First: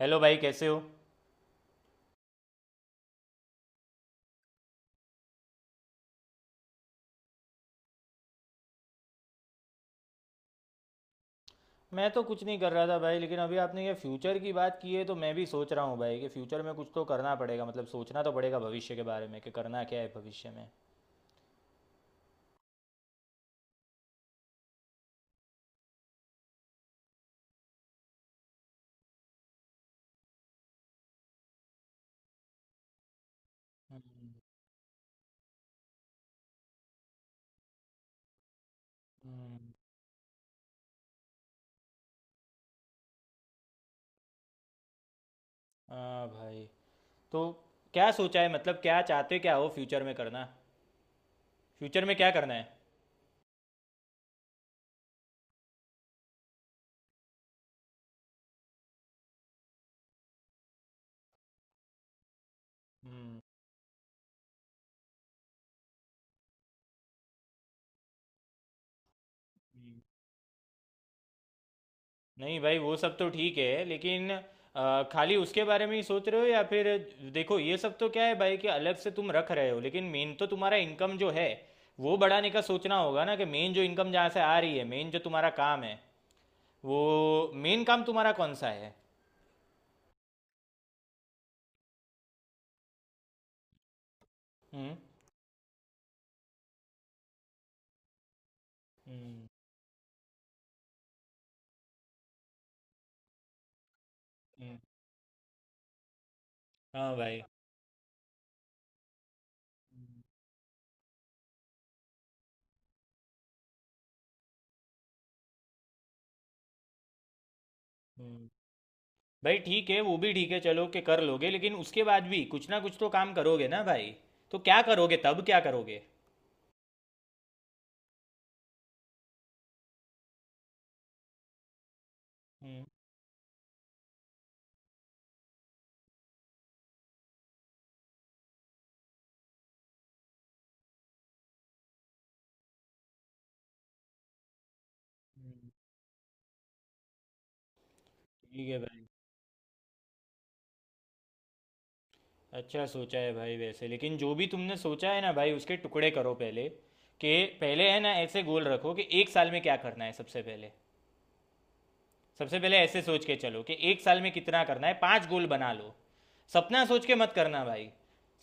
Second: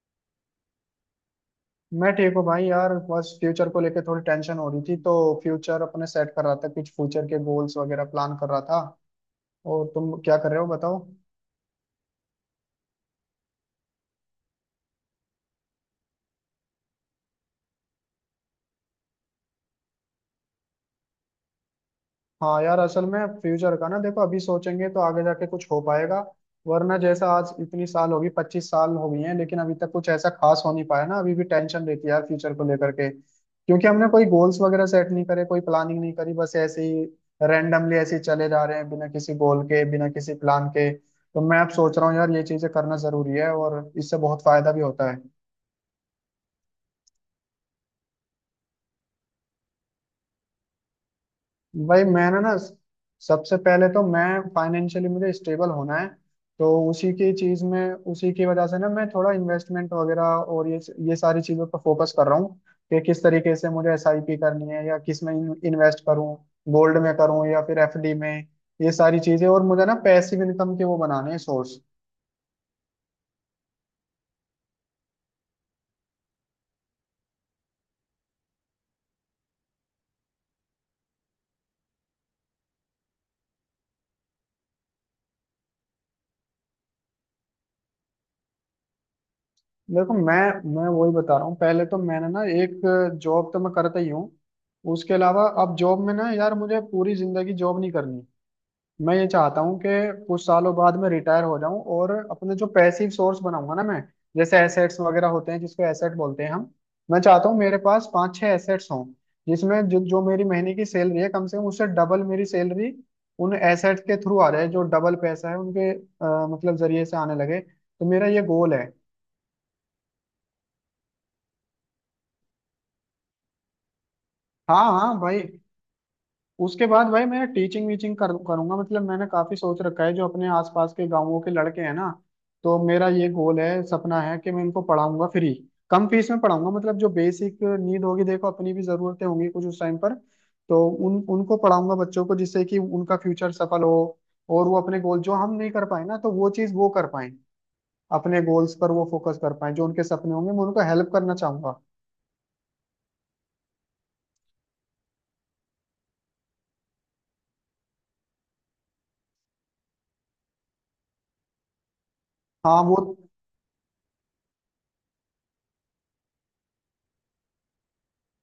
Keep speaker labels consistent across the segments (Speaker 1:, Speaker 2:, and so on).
Speaker 1: Hello भाई कैसे हो।
Speaker 2: मैं ठीक हूँ भाई यार। बस फ्यूचर को लेके थोड़ी टेंशन हो रही थी, तो फ्यूचर अपने सेट कर रहा था, कुछ फ्यूचर के गोल्स वगैरह प्लान कर रहा था। और तुम क्या कर रहे हो बताओ।
Speaker 1: मैं तो कुछ नहीं कर रहा था भाई, लेकिन अभी आपने ये फ्यूचर की बात की है तो मैं भी सोच रहा हूँ भाई कि फ्यूचर में कुछ तो करना पड़ेगा, मतलब सोचना तो पड़ेगा भविष्य के बारे में, कि करना क्या है भविष्य में।
Speaker 2: हाँ यार, असल में फ्यूचर का ना, देखो अभी सोचेंगे तो आगे जाके कुछ हो पाएगा, वरना जैसा आज इतनी साल होगी, 25 साल हो गई हैं, लेकिन अभी तक कुछ ऐसा खास हो नहीं पाया ना। अभी भी टेंशन रहती है यार फ्यूचर को लेकर के, क्योंकि हमने कोई गोल्स वगैरह सेट नहीं करे, कोई प्लानिंग नहीं करी, बस ऐसे ही रैंडमली ऐसे ही चले जा रहे हैं बिना किसी
Speaker 1: हम्म।
Speaker 2: गोल के, बिना किसी प्लान के। तो मैं अब सोच रहा हूँ यार ये चीजें करना जरूरी है, और इससे बहुत फायदा भी होता है।
Speaker 1: हाँ भाई। तो क्या सोचा है, मतलब क्या चाहते क्या हो फ्यूचर में करना? फ्यूचर
Speaker 2: भाई
Speaker 1: में क्या
Speaker 2: मैंने ना,
Speaker 1: करना है?
Speaker 2: सबसे पहले तो मैं, फाइनेंशियली मुझे स्टेबल होना है। तो उसी की चीज में, उसी की वजह से ना, मैं थोड़ा इन्वेस्टमेंट वगैरह और ये सारी चीजों पर फोकस कर रहा हूँ कि किस
Speaker 1: हम्म।
Speaker 2: तरीके से मुझे एसआईपी करनी है, या किस में इन्वेस्ट करूँ, गोल्ड में करूँ या फिर एफडी में। ये सारी चीजें, और मुझे ना पैसिव इनकम के वो बनाने हैं सोर्स।
Speaker 1: नहीं भाई, वो सब तो ठीक है, लेकिन खाली उसके बारे में ही सोच रहे हो, या फिर देखो ये सब तो क्या है भाई कि अलग से तुम रख रहे हो, लेकिन मेन तो तुम्हारा इनकम जो है वो बढ़ाने का सोचना होगा ना, कि मेन जो इनकम जहाँ से आ रही है, मेन जो तुम्हारा काम है, वो मेन काम तुम्हारा कौन सा है?
Speaker 2: देखो मैं वही बता रहा हूँ, पहले तो मैंने ना एक, जॉब तो मैं करता ही हूँ।
Speaker 1: हम्म।
Speaker 2: उसके अलावा अब जॉब में ना यार, मुझे पूरी जिंदगी जॉब नहीं करनी। मैं ये
Speaker 1: हम्म।
Speaker 2: चाहता हूँ कि कुछ सालों बाद मैं रिटायर हो जाऊं, और अपने जो पैसिव सोर्स बनाऊंगा ना मैं, जैसे
Speaker 1: हम्म,
Speaker 2: एसेट्स वगैरह होते हैं, जिसको एसेट बोलते हैं हम।
Speaker 1: हाँ
Speaker 2: मैं
Speaker 1: भाई।
Speaker 2: चाहता हूँ मेरे पास पांच छह एसेट्स हों, जिसमें जो मेरी महीने की सैलरी है, कम से कम उससे डबल मेरी सैलरी उन एसेट्स के थ्रू आ जाए, जो डबल पैसा है उनके मतलब जरिए से आने लगे, तो मेरा ये
Speaker 1: हम्म।
Speaker 2: गोल है।
Speaker 1: भाई ठीक है, वो भी ठीक है, चलो कि कर लोगे, लेकिन उसके बाद भी कुछ ना कुछ तो काम करोगे ना भाई, तो क्या
Speaker 2: हाँ हाँ
Speaker 1: करोगे,
Speaker 2: भाई,
Speaker 1: तब क्या करोगे?
Speaker 2: उसके बाद भाई मैं टीचिंग वीचिंग करूंगा मतलब मैंने काफी सोच रखा है, जो अपने आसपास के गांवों के लड़के हैं ना, तो
Speaker 1: हम्म।
Speaker 2: मेरा ये गोल है, सपना है कि मैं इनको पढ़ाऊंगा फ्री, कम फीस में पढ़ाऊंगा, मतलब जो बेसिक नीड होगी। देखो अपनी भी जरूरतें होंगी कुछ उस टाइम पर, तो उन उनको पढ़ाऊंगा बच्चों को, जिससे कि उनका फ्यूचर सफल हो, और वो अपने गोल जो हम
Speaker 1: हम्म,
Speaker 2: नहीं कर पाए ना, तो वो चीज वो कर पाए, अपने
Speaker 1: ठीक
Speaker 2: गोल्स
Speaker 1: है
Speaker 2: पर वो
Speaker 1: भाई।
Speaker 2: फोकस कर पाए, जो उनके सपने होंगे मैं उनको हेल्प करना चाहूंगा।
Speaker 1: अच्छा सोचा है भाई वैसे, लेकिन जो भी तुमने सोचा है ना भाई, उसके टुकड़े करो पहले, कि पहले, है ना, ऐसे गोल रखो कि एक साल में क्या करना है। सबसे पहले, सबसे पहले
Speaker 2: हाँ वो
Speaker 1: ऐसे सोच के चलो कि एक साल में कितना करना है, पांच गोल बना लो। सपना सोच के मत करना भाई,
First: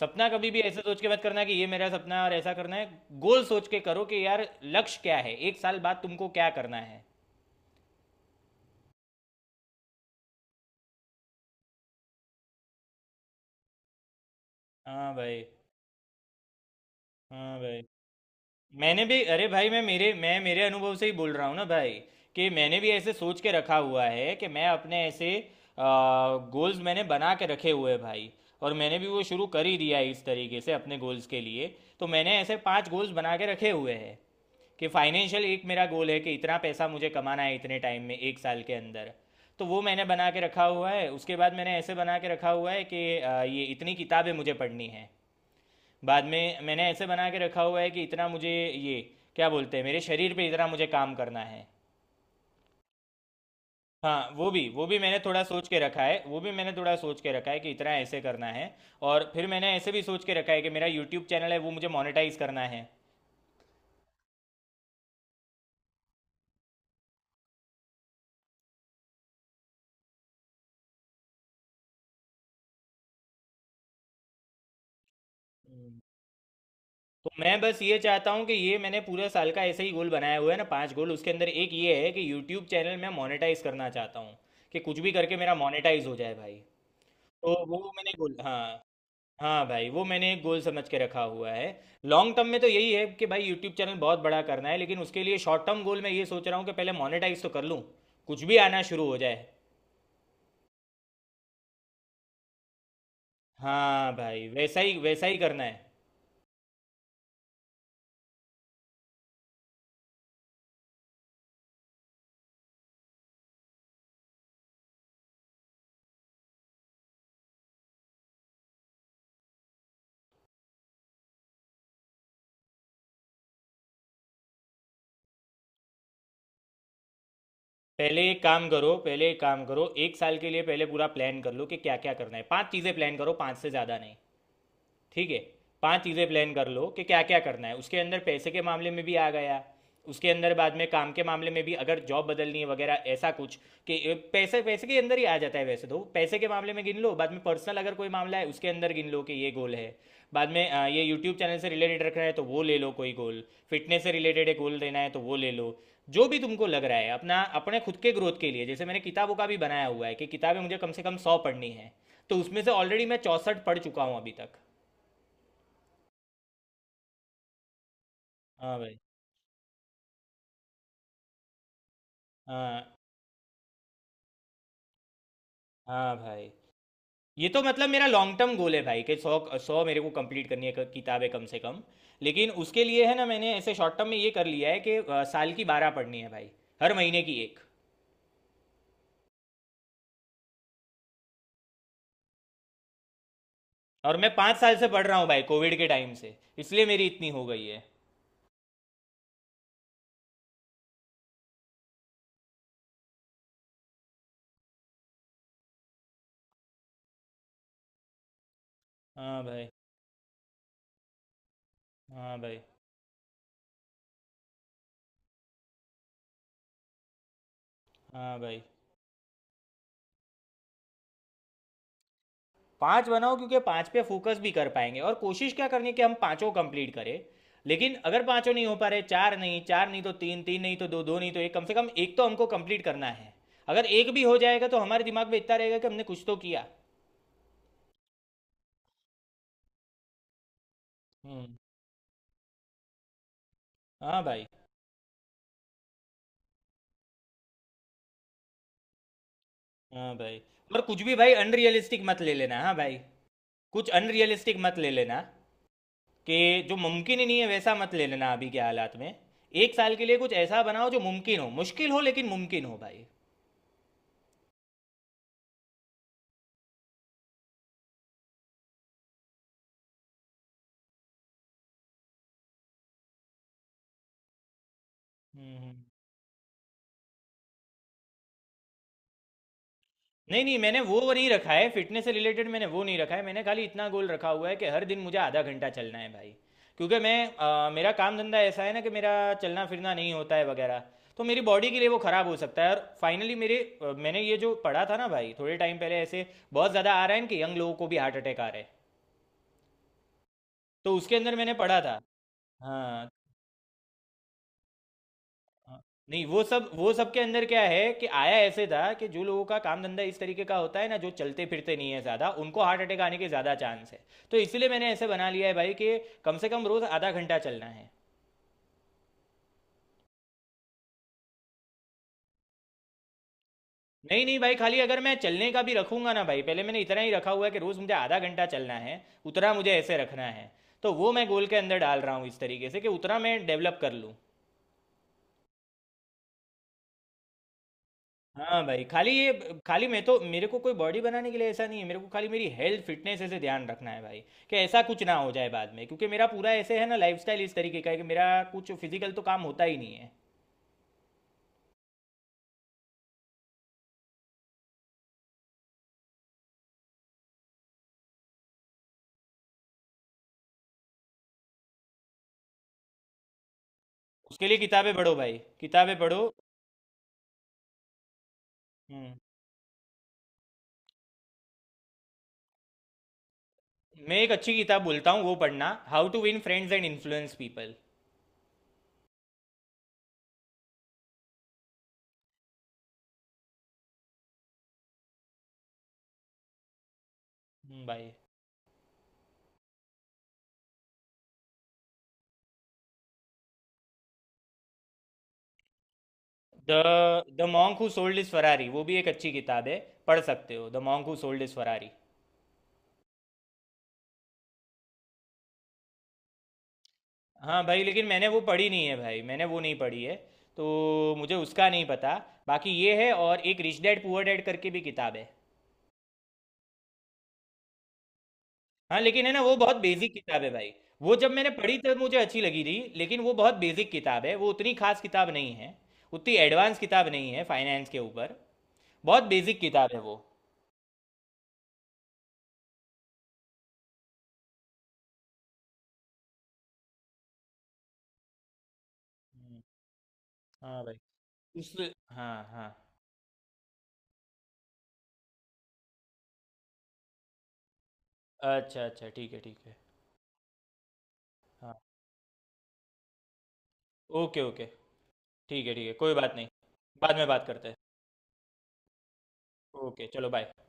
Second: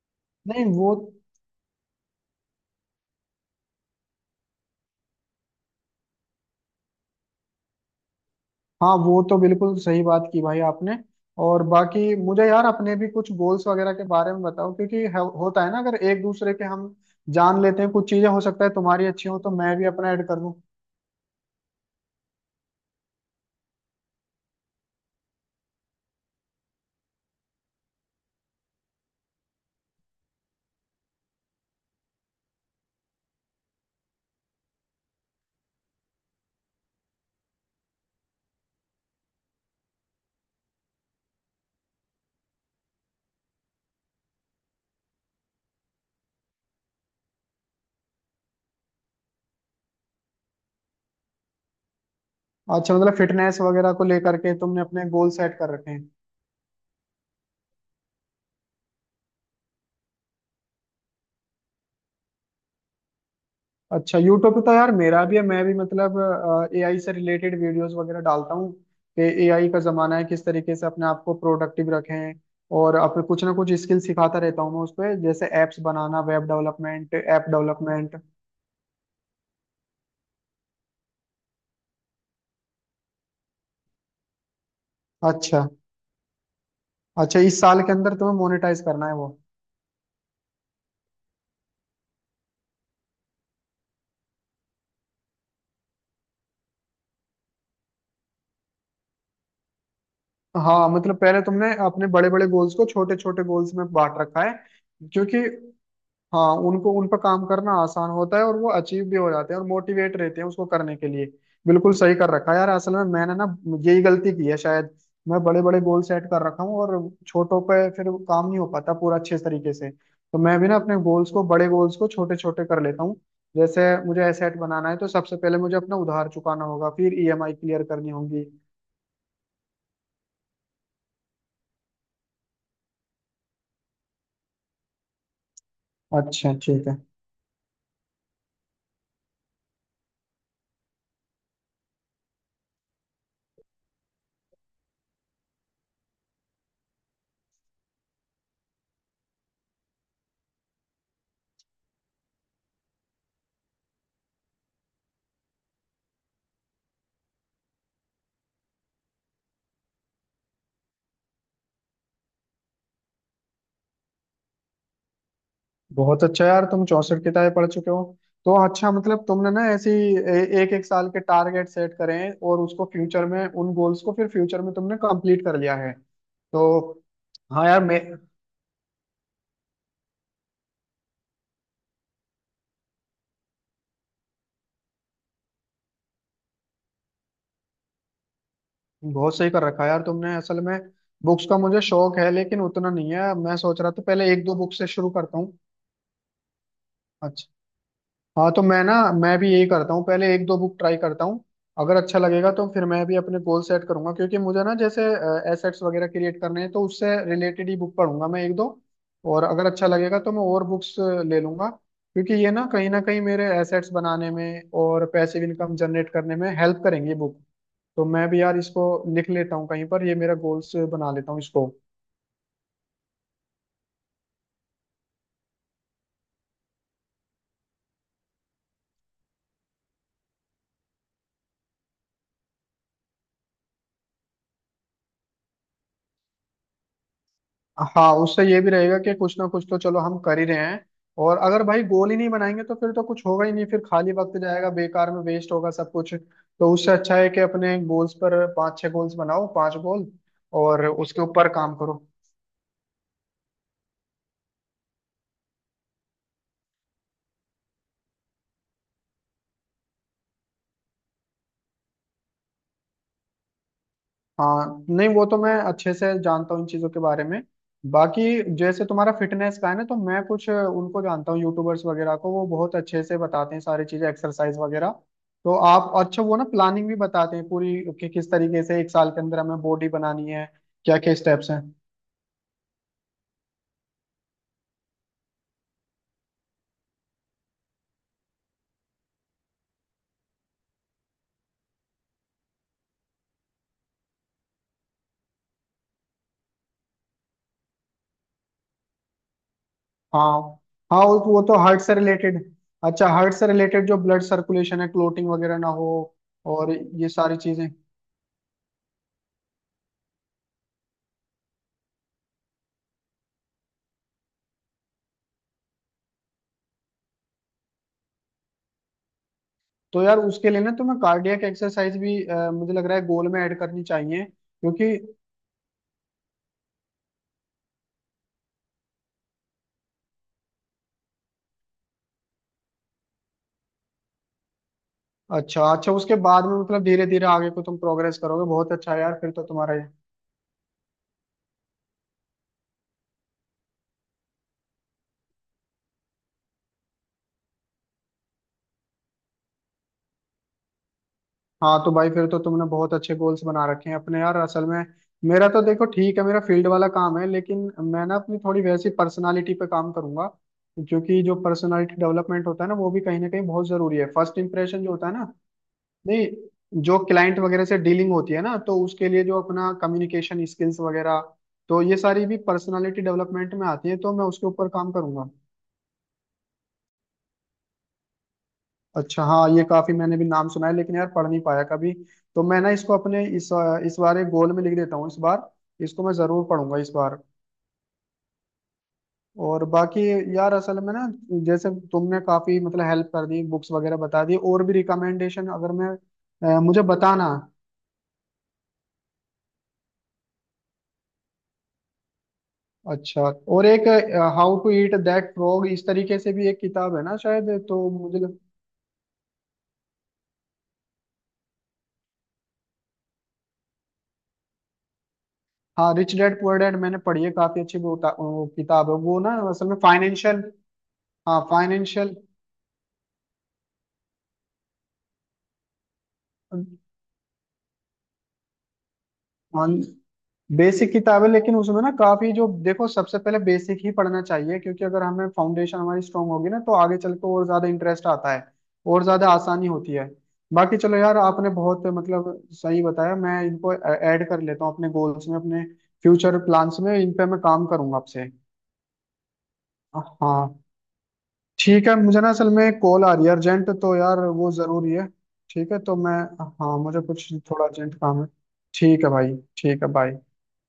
Speaker 1: सपना कभी भी
Speaker 2: नहीं
Speaker 1: ऐसे
Speaker 2: वो
Speaker 1: सोच के मत करना कि ये मेरा सपना है और ऐसा करना है। गोल सोच के करो कि यार, लक्ष्य क्या है, एक साल बाद तुमको क्या करना है।
Speaker 2: हाँ वो तो बिल्कुल सही बात की भाई आपने। और बाकी मुझे यार अपने भी कुछ गोल्स वगैरह के बारे में बताओ, क्योंकि
Speaker 1: हाँ भाई।
Speaker 2: होता है ना अगर एक दूसरे के हम
Speaker 1: हाँ
Speaker 2: जान
Speaker 1: भाई।
Speaker 2: लेते हैं कुछ चीजें, हो सकता है
Speaker 1: मैंने
Speaker 2: तुम्हारी
Speaker 1: भी,
Speaker 2: अच्छी हो
Speaker 1: अरे
Speaker 2: तो
Speaker 1: भाई,
Speaker 2: मैं
Speaker 1: मैं
Speaker 2: भी अपना
Speaker 1: मेरे
Speaker 2: ऐड
Speaker 1: मैं
Speaker 2: कर दूं।
Speaker 1: मेरे अनुभव से ही बोल रहा हूँ ना भाई, कि मैंने भी ऐसे सोच के रखा हुआ है, कि मैं अपने ऐसे गोल्स मैंने बना के रखे हुए हैं भाई, और मैंने भी वो शुरू कर ही दिया है इस तरीके से अपने गोल्स के लिए। तो मैंने ऐसे पांच गोल्स बना के रखे हुए हैं कि फाइनेंशियल एक मेरा गोल है, कि इतना पैसा मुझे कमाना है इतने टाइम में, एक साल के अंदर। तो वो मैंने बना के रखा हुआ है। उसके बाद मैंने ऐसे बना के रखा हुआ है कि ये इतनी किताबें मुझे पढ़नी है। बाद में मैंने ऐसे बना के रखा हुआ है कि इतना मुझे, ये क्या बोलते हैं, मेरे शरीर पे इतना मुझे काम करना है।
Speaker 2: अच्छा मतलब फिटनेस वगैरह को
Speaker 1: हाँ,
Speaker 2: लेकर
Speaker 1: वो
Speaker 2: के
Speaker 1: भी
Speaker 2: तुमने
Speaker 1: वो भी
Speaker 2: अपने
Speaker 1: मैंने
Speaker 2: गोल
Speaker 1: थोड़ा
Speaker 2: सेट
Speaker 1: सोच
Speaker 2: कर
Speaker 1: के
Speaker 2: रखे
Speaker 1: रखा
Speaker 2: हैं।
Speaker 1: है, वो भी मैंने थोड़ा सोच के रखा है कि इतना ऐसे करना है। और फिर मैंने ऐसे भी सोच के रखा है कि मेरा यूट्यूब चैनल है, वो मुझे मोनेटाइज करना है।
Speaker 2: अच्छा यूट्यूब पे तो यार मेरा भी है, मैं भी मतलब एआई से रिलेटेड वीडियोस वगैरह डालता हूँ, कि एआई का जमाना है, किस तरीके से अपने आप को प्रोडक्टिव रखें, और अपने कुछ ना कुछ स्किल सिखाता रहता हूँ मैं उस पे, जैसे एप्स
Speaker 1: हम्म,
Speaker 2: बनाना, वेब डेवलपमेंट,
Speaker 1: तो
Speaker 2: ऐप
Speaker 1: मैं बस ये
Speaker 2: डेवलपमेंट।
Speaker 1: चाहता हूँ कि ये मैंने पूरे साल का ऐसे ही गोल बनाया हुआ है ना, पांच गोल, उसके अंदर एक ये है कि यूट्यूब चैनल मैं मोनेटाइज करना चाहता हूँ, कि कुछ भी करके मेरा
Speaker 2: अच्छा
Speaker 1: मोनेटाइज हो जाए भाई।
Speaker 2: अच्छा,
Speaker 1: तो
Speaker 2: इस
Speaker 1: वो
Speaker 2: साल के
Speaker 1: मैंने
Speaker 2: अंदर
Speaker 1: गोल,
Speaker 2: तुम्हें मोनेटाइज
Speaker 1: हाँ,
Speaker 2: करना है वो।
Speaker 1: हाँ भाई, वो मैंने एक गोल समझ के रखा हुआ है। लॉन्ग टर्म में तो यही है कि भाई यूट्यूब चैनल बहुत बड़ा करना है, लेकिन उसके लिए शॉर्ट टर्म गोल मैं ये सोच रहा हूँ कि पहले मोनेटाइज तो कर लूँ, कुछ भी आना शुरू हो जाए।
Speaker 2: हाँ मतलब पहले तुमने अपने बड़े बड़े गोल्स को छोटे छोटे गोल्स में
Speaker 1: हाँ
Speaker 2: बांट रखा
Speaker 1: भाई,
Speaker 2: है,
Speaker 1: वैसा ही
Speaker 2: क्योंकि
Speaker 1: करना है।
Speaker 2: हाँ उनको, उन पर काम करना आसान होता है और वो अचीव भी हो जाते हैं और मोटिवेट रहते हैं उसको करने के लिए। बिल्कुल सही कर रखा है यार, असल में मैंने ना यही गलती की है शायद। मैं बड़े बड़े गोल सेट कर रखा हूँ और छोटों पे फिर काम नहीं हो पाता पूरा अच्छे तरीके से, तो मैं भी ना अपने गोल्स को, बड़े गोल्स को छोटे छोटे कर लेता हूँ। जैसे मुझे एसेट बनाना है, तो सबसे पहले मुझे अपना उधार चुकाना होगा, फिर ईएमआई क्लियर करनी
Speaker 1: पहले एक
Speaker 2: होगी।
Speaker 1: काम करो, पहले एक काम करो, एक साल के लिए पहले पूरा प्लान कर लो कि क्या क्या करना है, पांच चीज़ें प्लान करो, पांच से ज़्यादा नहीं। ठीक है? पांच चीज़ें प्लान
Speaker 2: अच्छा
Speaker 1: कर लो
Speaker 2: ठीक है।
Speaker 1: कि क्या क्या करना है, उसके अंदर पैसे के मामले में भी आ गया, उसके अंदर बाद में काम के मामले में भी, अगर जॉब बदलनी है वगैरह ऐसा कुछ, कि पैसे, पैसे के अंदर ही आ जाता है वैसे, तो पैसे के मामले में गिन लो। बाद में पर्सनल, अगर कोई मामला है उसके अंदर गिन लो कि ये गोल है। बाद में ये यूट्यूब चैनल से रिलेटेड रखना है तो वो ले लो कोई गोल। फिटनेस से रिलेटेड है, गोल देना है तो वो ले लो। जो भी तुमको लग रहा है अपना, अपने खुद के ग्रोथ के लिए, जैसे मैंने किताबों का भी बनाया हुआ है कि किताबें मुझे कम से कम 100 पढ़नी है, तो उसमें से ऑलरेडी मैं 64 पढ़ चुका हूँ अभी तक।
Speaker 2: बहुत अच्छा यार, तुम 64 किताबें पढ़ चुके हो। तो
Speaker 1: हाँ
Speaker 2: अच्छा
Speaker 1: भाई।
Speaker 2: मतलब तुमने ना ऐसी एक एक साल के टारगेट सेट करे हैं, और उसको
Speaker 1: हाँ,
Speaker 2: फ्यूचर में, उन गोल्स को फिर फ्यूचर में तुमने कंप्लीट कर लिया है।
Speaker 1: हाँ भाई।
Speaker 2: तो,
Speaker 1: ये तो
Speaker 2: हाँ यार
Speaker 1: मतलब
Speaker 2: मैं।
Speaker 1: मेरा लॉन्ग टर्म गोल है भाई कि सौ सौ मेरे को कंप्लीट करनी है किताबें, कम से कम। लेकिन उसके लिए, है ना, मैंने ऐसे शॉर्ट टर्म में ये कर लिया है कि साल की 12 पढ़नी है भाई, हर महीने की एक।
Speaker 2: बहुत सही कर रखा है यार तुमने असल में। बुक्स का मुझे शौक है लेकिन उतना नहीं है, मैं सोच रहा था
Speaker 1: और
Speaker 2: पहले
Speaker 1: मैं
Speaker 2: एक दो
Speaker 1: पाँच
Speaker 2: बुक
Speaker 1: साल
Speaker 2: से
Speaker 1: से पढ़
Speaker 2: शुरू
Speaker 1: रहा हूँ
Speaker 2: करता
Speaker 1: भाई,
Speaker 2: हूँ।
Speaker 1: कोविड के टाइम से, इसलिए मेरी इतनी हो
Speaker 2: अच्छा।
Speaker 1: गई है।
Speaker 2: हाँ तो मैं ना, मैं भी यही करता हूँ, पहले एक दो बुक ट्राई करता हूँ, अगर अच्छा लगेगा तो फिर मैं भी अपने गोल सेट करूंगा, क्योंकि मुझे ना जैसे एसेट्स वगैरह क्रिएट करने हैं, तो उससे रिलेटेड ही बुक पढ़ूंगा मैं एक दो।
Speaker 1: हाँ
Speaker 2: और अगर
Speaker 1: भाई।
Speaker 2: अच्छा लगेगा तो मैं और बुक्स ले लूंगा, क्योंकि
Speaker 1: हाँ
Speaker 2: ये
Speaker 1: भाई।
Speaker 2: ना कहीं मेरे एसेट्स बनाने में और पैसिव इनकम जनरेट करने में हेल्प करेंगे बुक। तो मैं
Speaker 1: हाँ
Speaker 2: भी यार
Speaker 1: भाई।
Speaker 2: इसको लिख लेता हूँ कहीं पर, ये मेरा गोल्स बना लेता हूँ इसको।
Speaker 1: पांच बनाओ, क्योंकि पांच पे फोकस भी कर पाएंगे, और कोशिश क्या करनी है कि हम पांचों कंप्लीट करें। लेकिन अगर पांचों नहीं हो पा रहे, चार नहीं, चार नहीं तो तीन, तीन नहीं तो दो, दो नहीं तो एक, कम से कम एक तो हमको कंप्लीट करना है। अगर एक भी हो जाएगा तो हमारे दिमाग में इतना रहेगा कि हमने कुछ तो किया।
Speaker 2: हाँ उससे ये भी रहेगा कि कुछ ना कुछ तो चलो हम कर ही रहे हैं। और
Speaker 1: हम्म,
Speaker 2: अगर भाई गोल ही नहीं बनाएंगे, तो फिर तो कुछ होगा ही नहीं, फिर खाली
Speaker 1: हाँ
Speaker 2: वक्त
Speaker 1: भाई।
Speaker 2: जाएगा, बेकार में वेस्ट होगा सब कुछ। तो उससे अच्छा है कि अपने गोल्स पर, पांच छह गोल्स बनाओ, पांच गोल,
Speaker 1: हाँ भाई। और
Speaker 2: और
Speaker 1: कुछ भी
Speaker 2: उसके
Speaker 1: भाई
Speaker 2: ऊपर काम
Speaker 1: अनरियलिस्टिक
Speaker 2: करो।
Speaker 1: मत ले लेना, हाँ भाई, कुछ अनरियलिस्टिक मत ले लेना, कि जो मुमकिन ही नहीं है वैसा मत ले लेना अभी के हालात में। एक साल के लिए कुछ ऐसा बनाओ जो मुमकिन हो, मुश्किल हो लेकिन मुमकिन हो भाई।
Speaker 2: हाँ नहीं वो तो मैं अच्छे से जानता हूँ इन चीज़ों के बारे में। बाकी जैसे तुम्हारा फिटनेस का है ना, तो मैं कुछ उनको जानता हूँ यूट्यूबर्स वगैरह को, वो बहुत अच्छे से बताते हैं सारी चीज़ें, एक्सरसाइज वगैरह, तो
Speaker 1: हम्म।
Speaker 2: आप, अच्छा वो ना प्लानिंग भी बताते हैं पूरी, कि किस तरीके से एक साल के अंदर हमें बॉडी बनानी
Speaker 1: नहीं
Speaker 2: है,
Speaker 1: नहीं, मैंने वो
Speaker 2: क्या क्या
Speaker 1: नहीं
Speaker 2: स्टेप्स
Speaker 1: रखा
Speaker 2: हैं।
Speaker 1: है फिटनेस से रिलेटेड, मैंने वो नहीं रखा है, मैंने खाली इतना गोल रखा हुआ है कि हर दिन मुझे आधा घंटा चलना है भाई। क्योंकि मैं, मेरा काम धंधा ऐसा है ना कि मेरा चलना फिरना नहीं होता है वगैरह, तो मेरी बॉडी के लिए वो ख़राब हो सकता है। और फाइनली मेरे, मैंने ये जो पढ़ा था ना भाई थोड़े टाइम पहले ऐसे, बहुत ज़्यादा आ रहा है ना कि यंग लोगों को भी हार्ट अटैक आ रहे हैं,
Speaker 2: हाँ
Speaker 1: तो
Speaker 2: हाँ,
Speaker 1: उसके अंदर
Speaker 2: वो
Speaker 1: मैंने
Speaker 2: तो
Speaker 1: पढ़ा
Speaker 2: हार्ट से
Speaker 1: था।
Speaker 2: रिलेटेड। अच्छा
Speaker 1: हाँ।
Speaker 2: हार्ट से रिलेटेड, जो ब्लड सर्कुलेशन है, क्लोटिंग वगैरह ना
Speaker 1: हाँ,
Speaker 2: हो,
Speaker 1: नहीं वो सब
Speaker 2: और
Speaker 1: वो
Speaker 2: ये
Speaker 1: सब के
Speaker 2: सारी
Speaker 1: अंदर क्या
Speaker 2: चीज़ें।
Speaker 1: है कि आया ऐसे था कि जो लोगों का काम धंधा इस तरीके का होता है ना, जो चलते फिरते नहीं है ज़्यादा, उनको हार्ट अटैक आने के ज़्यादा चांस है। तो इसीलिए मैंने ऐसे बना लिया है भाई कि कम से कम रोज़ आधा घंटा चलना है।
Speaker 2: तो यार उसके लिए ना तुम्हें कार्डियक एक्सरसाइज भी, मुझे लग रहा है गोल में ऐड करनी
Speaker 1: नहीं
Speaker 2: चाहिए,
Speaker 1: नहीं भाई, खाली
Speaker 2: क्योंकि
Speaker 1: अगर मैं चलने का भी रखूंगा ना भाई, पहले मैंने इतना ही रखा हुआ है कि रोज़ मुझे आधा घंटा चलना है, उतना मुझे ऐसे रखना है। तो वो मैं गोल के अंदर डाल रहा हूँ इस तरीके से, कि उतना मैं डेवलप कर लूँ।
Speaker 2: अच्छा अच्छा, उसके बाद में मतलब धीरे धीरे आगे को तुम प्रोग्रेस करोगे,
Speaker 1: हाँ
Speaker 2: बहुत
Speaker 1: भाई,
Speaker 2: अच्छा
Speaker 1: खाली
Speaker 2: यार, फिर
Speaker 1: ये,
Speaker 2: तो तुम्हारा
Speaker 1: खाली मैं तो मेरे को कोई बॉडी बनाने के लिए ऐसा नहीं है, मेरे को खाली मेरी हेल्थ फिटनेस ऐसे ध्यान रखना है भाई, कि ऐसा कुछ ना हो जाए बाद में, क्योंकि मेरा पूरा ऐसे है ना, लाइफस्टाइल इस तरीके का है कि मेरा कुछ फिजिकल तो काम होता ही नहीं है।
Speaker 2: हाँ तो भाई फिर तो तुमने बहुत अच्छे गोल्स बना रखे हैं अपने यार असल में। मेरा तो देखो ठीक है, मेरा फील्ड वाला काम है, लेकिन मैं ना अपनी थोड़ी वैसी पर्सनालिटी पे काम करूंगा, क्योंकि जो पर्सनालिटी डेवलपमेंट होता है ना, वो भी कहीं ना कहीं बहुत जरूरी है, फर्स्ट
Speaker 1: उसके लिए
Speaker 2: इंप्रेशन जो
Speaker 1: किताबें
Speaker 2: होता है
Speaker 1: पढ़ो
Speaker 2: ना,
Speaker 1: भाई, किताबें पढ़ो।
Speaker 2: नहीं जो क्लाइंट वगैरह से डीलिंग होती है ना, तो उसके
Speaker 1: हम्म
Speaker 2: लिए जो अपना कम्युनिकेशन स्किल्स वगैरह, तो ये सारी भी पर्सनालिटी डेवलपमेंट में आती है, तो
Speaker 1: मैं
Speaker 2: मैं
Speaker 1: एक
Speaker 2: उसके
Speaker 1: अच्छी
Speaker 2: ऊपर
Speaker 1: किताब
Speaker 2: काम
Speaker 1: बोलता हूँ,
Speaker 2: करूंगा।
Speaker 1: वो पढ़ना, how to win friends and influence people.
Speaker 2: अच्छा हाँ, ये काफी मैंने भी नाम सुना है लेकिन यार पढ़ नहीं पाया कभी, तो मैं ना इसको अपने इस बार एक गोल में लिख देता हूँ इस बार, इसको मैं जरूर पढ़ूंगा इस बार।
Speaker 1: भाई,
Speaker 2: और बाकी यार असल में ना, जैसे तुमने काफी मतलब हेल्प कर दी बुक्स वगैरह बता दी, और भी रिकमेंडेशन अगर मैं,
Speaker 1: द
Speaker 2: मुझे बताना।
Speaker 1: The monk who sold his Ferrari वो भी एक अच्छी किताब है, पढ़ सकते हो, the monk who sold his Ferrari.
Speaker 2: अच्छा, और एक how to eat that frog इस तरीके से भी एक किताब है ना शायद,
Speaker 1: हाँ भाई,
Speaker 2: तो
Speaker 1: लेकिन
Speaker 2: मुझे
Speaker 1: मैंने वो पढ़ी नहीं है भाई, मैंने वो नहीं पढ़ी है, तो मुझे उसका नहीं पता। बाकी ये है, और एक रिच डैड पुअर डैड करके भी किताब है।
Speaker 2: हाँ रिच डैड पुअर डैड मैंने पढ़ी है काफी अच्छी, वो किताब है
Speaker 1: हाँ,
Speaker 2: वो
Speaker 1: लेकिन है
Speaker 2: ना,
Speaker 1: ना वो
Speaker 2: असल
Speaker 1: बहुत
Speaker 2: में
Speaker 1: बेसिक किताब
Speaker 2: फाइनेंशियल।
Speaker 1: है भाई, वो जब
Speaker 2: हाँ
Speaker 1: मैंने पढ़ी तब
Speaker 2: फाइनेंशियल
Speaker 1: मुझे अच्छी लगी थी, लेकिन वो बहुत बेसिक किताब है, वो उतनी खास किताब नहीं है, उतनी एडवांस किताब नहीं है फाइनेंस के ऊपर, बहुत बेसिक किताब है वो।
Speaker 2: बेसिक किताब है, लेकिन उसमें ना काफी जो, देखो सबसे पहले बेसिक ही पढ़ना चाहिए क्योंकि अगर हमें फाउंडेशन हमारी स्ट्रांग होगी ना, तो आगे चल के और ज्यादा इंटरेस्ट आता है और ज्यादा
Speaker 1: हम्म,
Speaker 2: आसानी होती है। बाकी
Speaker 1: हाँ
Speaker 2: चलो
Speaker 1: भाई।
Speaker 2: यार, आपने
Speaker 1: उस,
Speaker 2: बहुत
Speaker 1: हाँ
Speaker 2: मतलब
Speaker 1: हाँ।
Speaker 2: सही बताया, मैं इनको ऐड कर लेता हूँ अपने गोल्स में, अपने फ्यूचर प्लान्स में, इन पे मैं काम करूंगा आपसे।
Speaker 1: अच्छा अच्छा, ठीक है ठीक है।
Speaker 2: हाँ
Speaker 1: हाँ।
Speaker 2: ठीक है, मुझे ना असल में कॉल आ रही है अर्जेंट, तो यार
Speaker 1: ओके
Speaker 2: वो
Speaker 1: ओके।
Speaker 2: जरूरी है।
Speaker 1: ठीक
Speaker 2: ठीक
Speaker 1: है
Speaker 2: है
Speaker 1: ठीक है,
Speaker 2: तो मैं,
Speaker 1: कोई बात नहीं,
Speaker 2: हाँ मुझे
Speaker 1: बाद में
Speaker 2: कुछ
Speaker 1: बात
Speaker 2: थोड़ा
Speaker 1: करते हैं।
Speaker 2: अर्जेंट काम है। ठीक है भाई, ठीक है
Speaker 1: ओके, चलो
Speaker 2: बाय।
Speaker 1: बाय।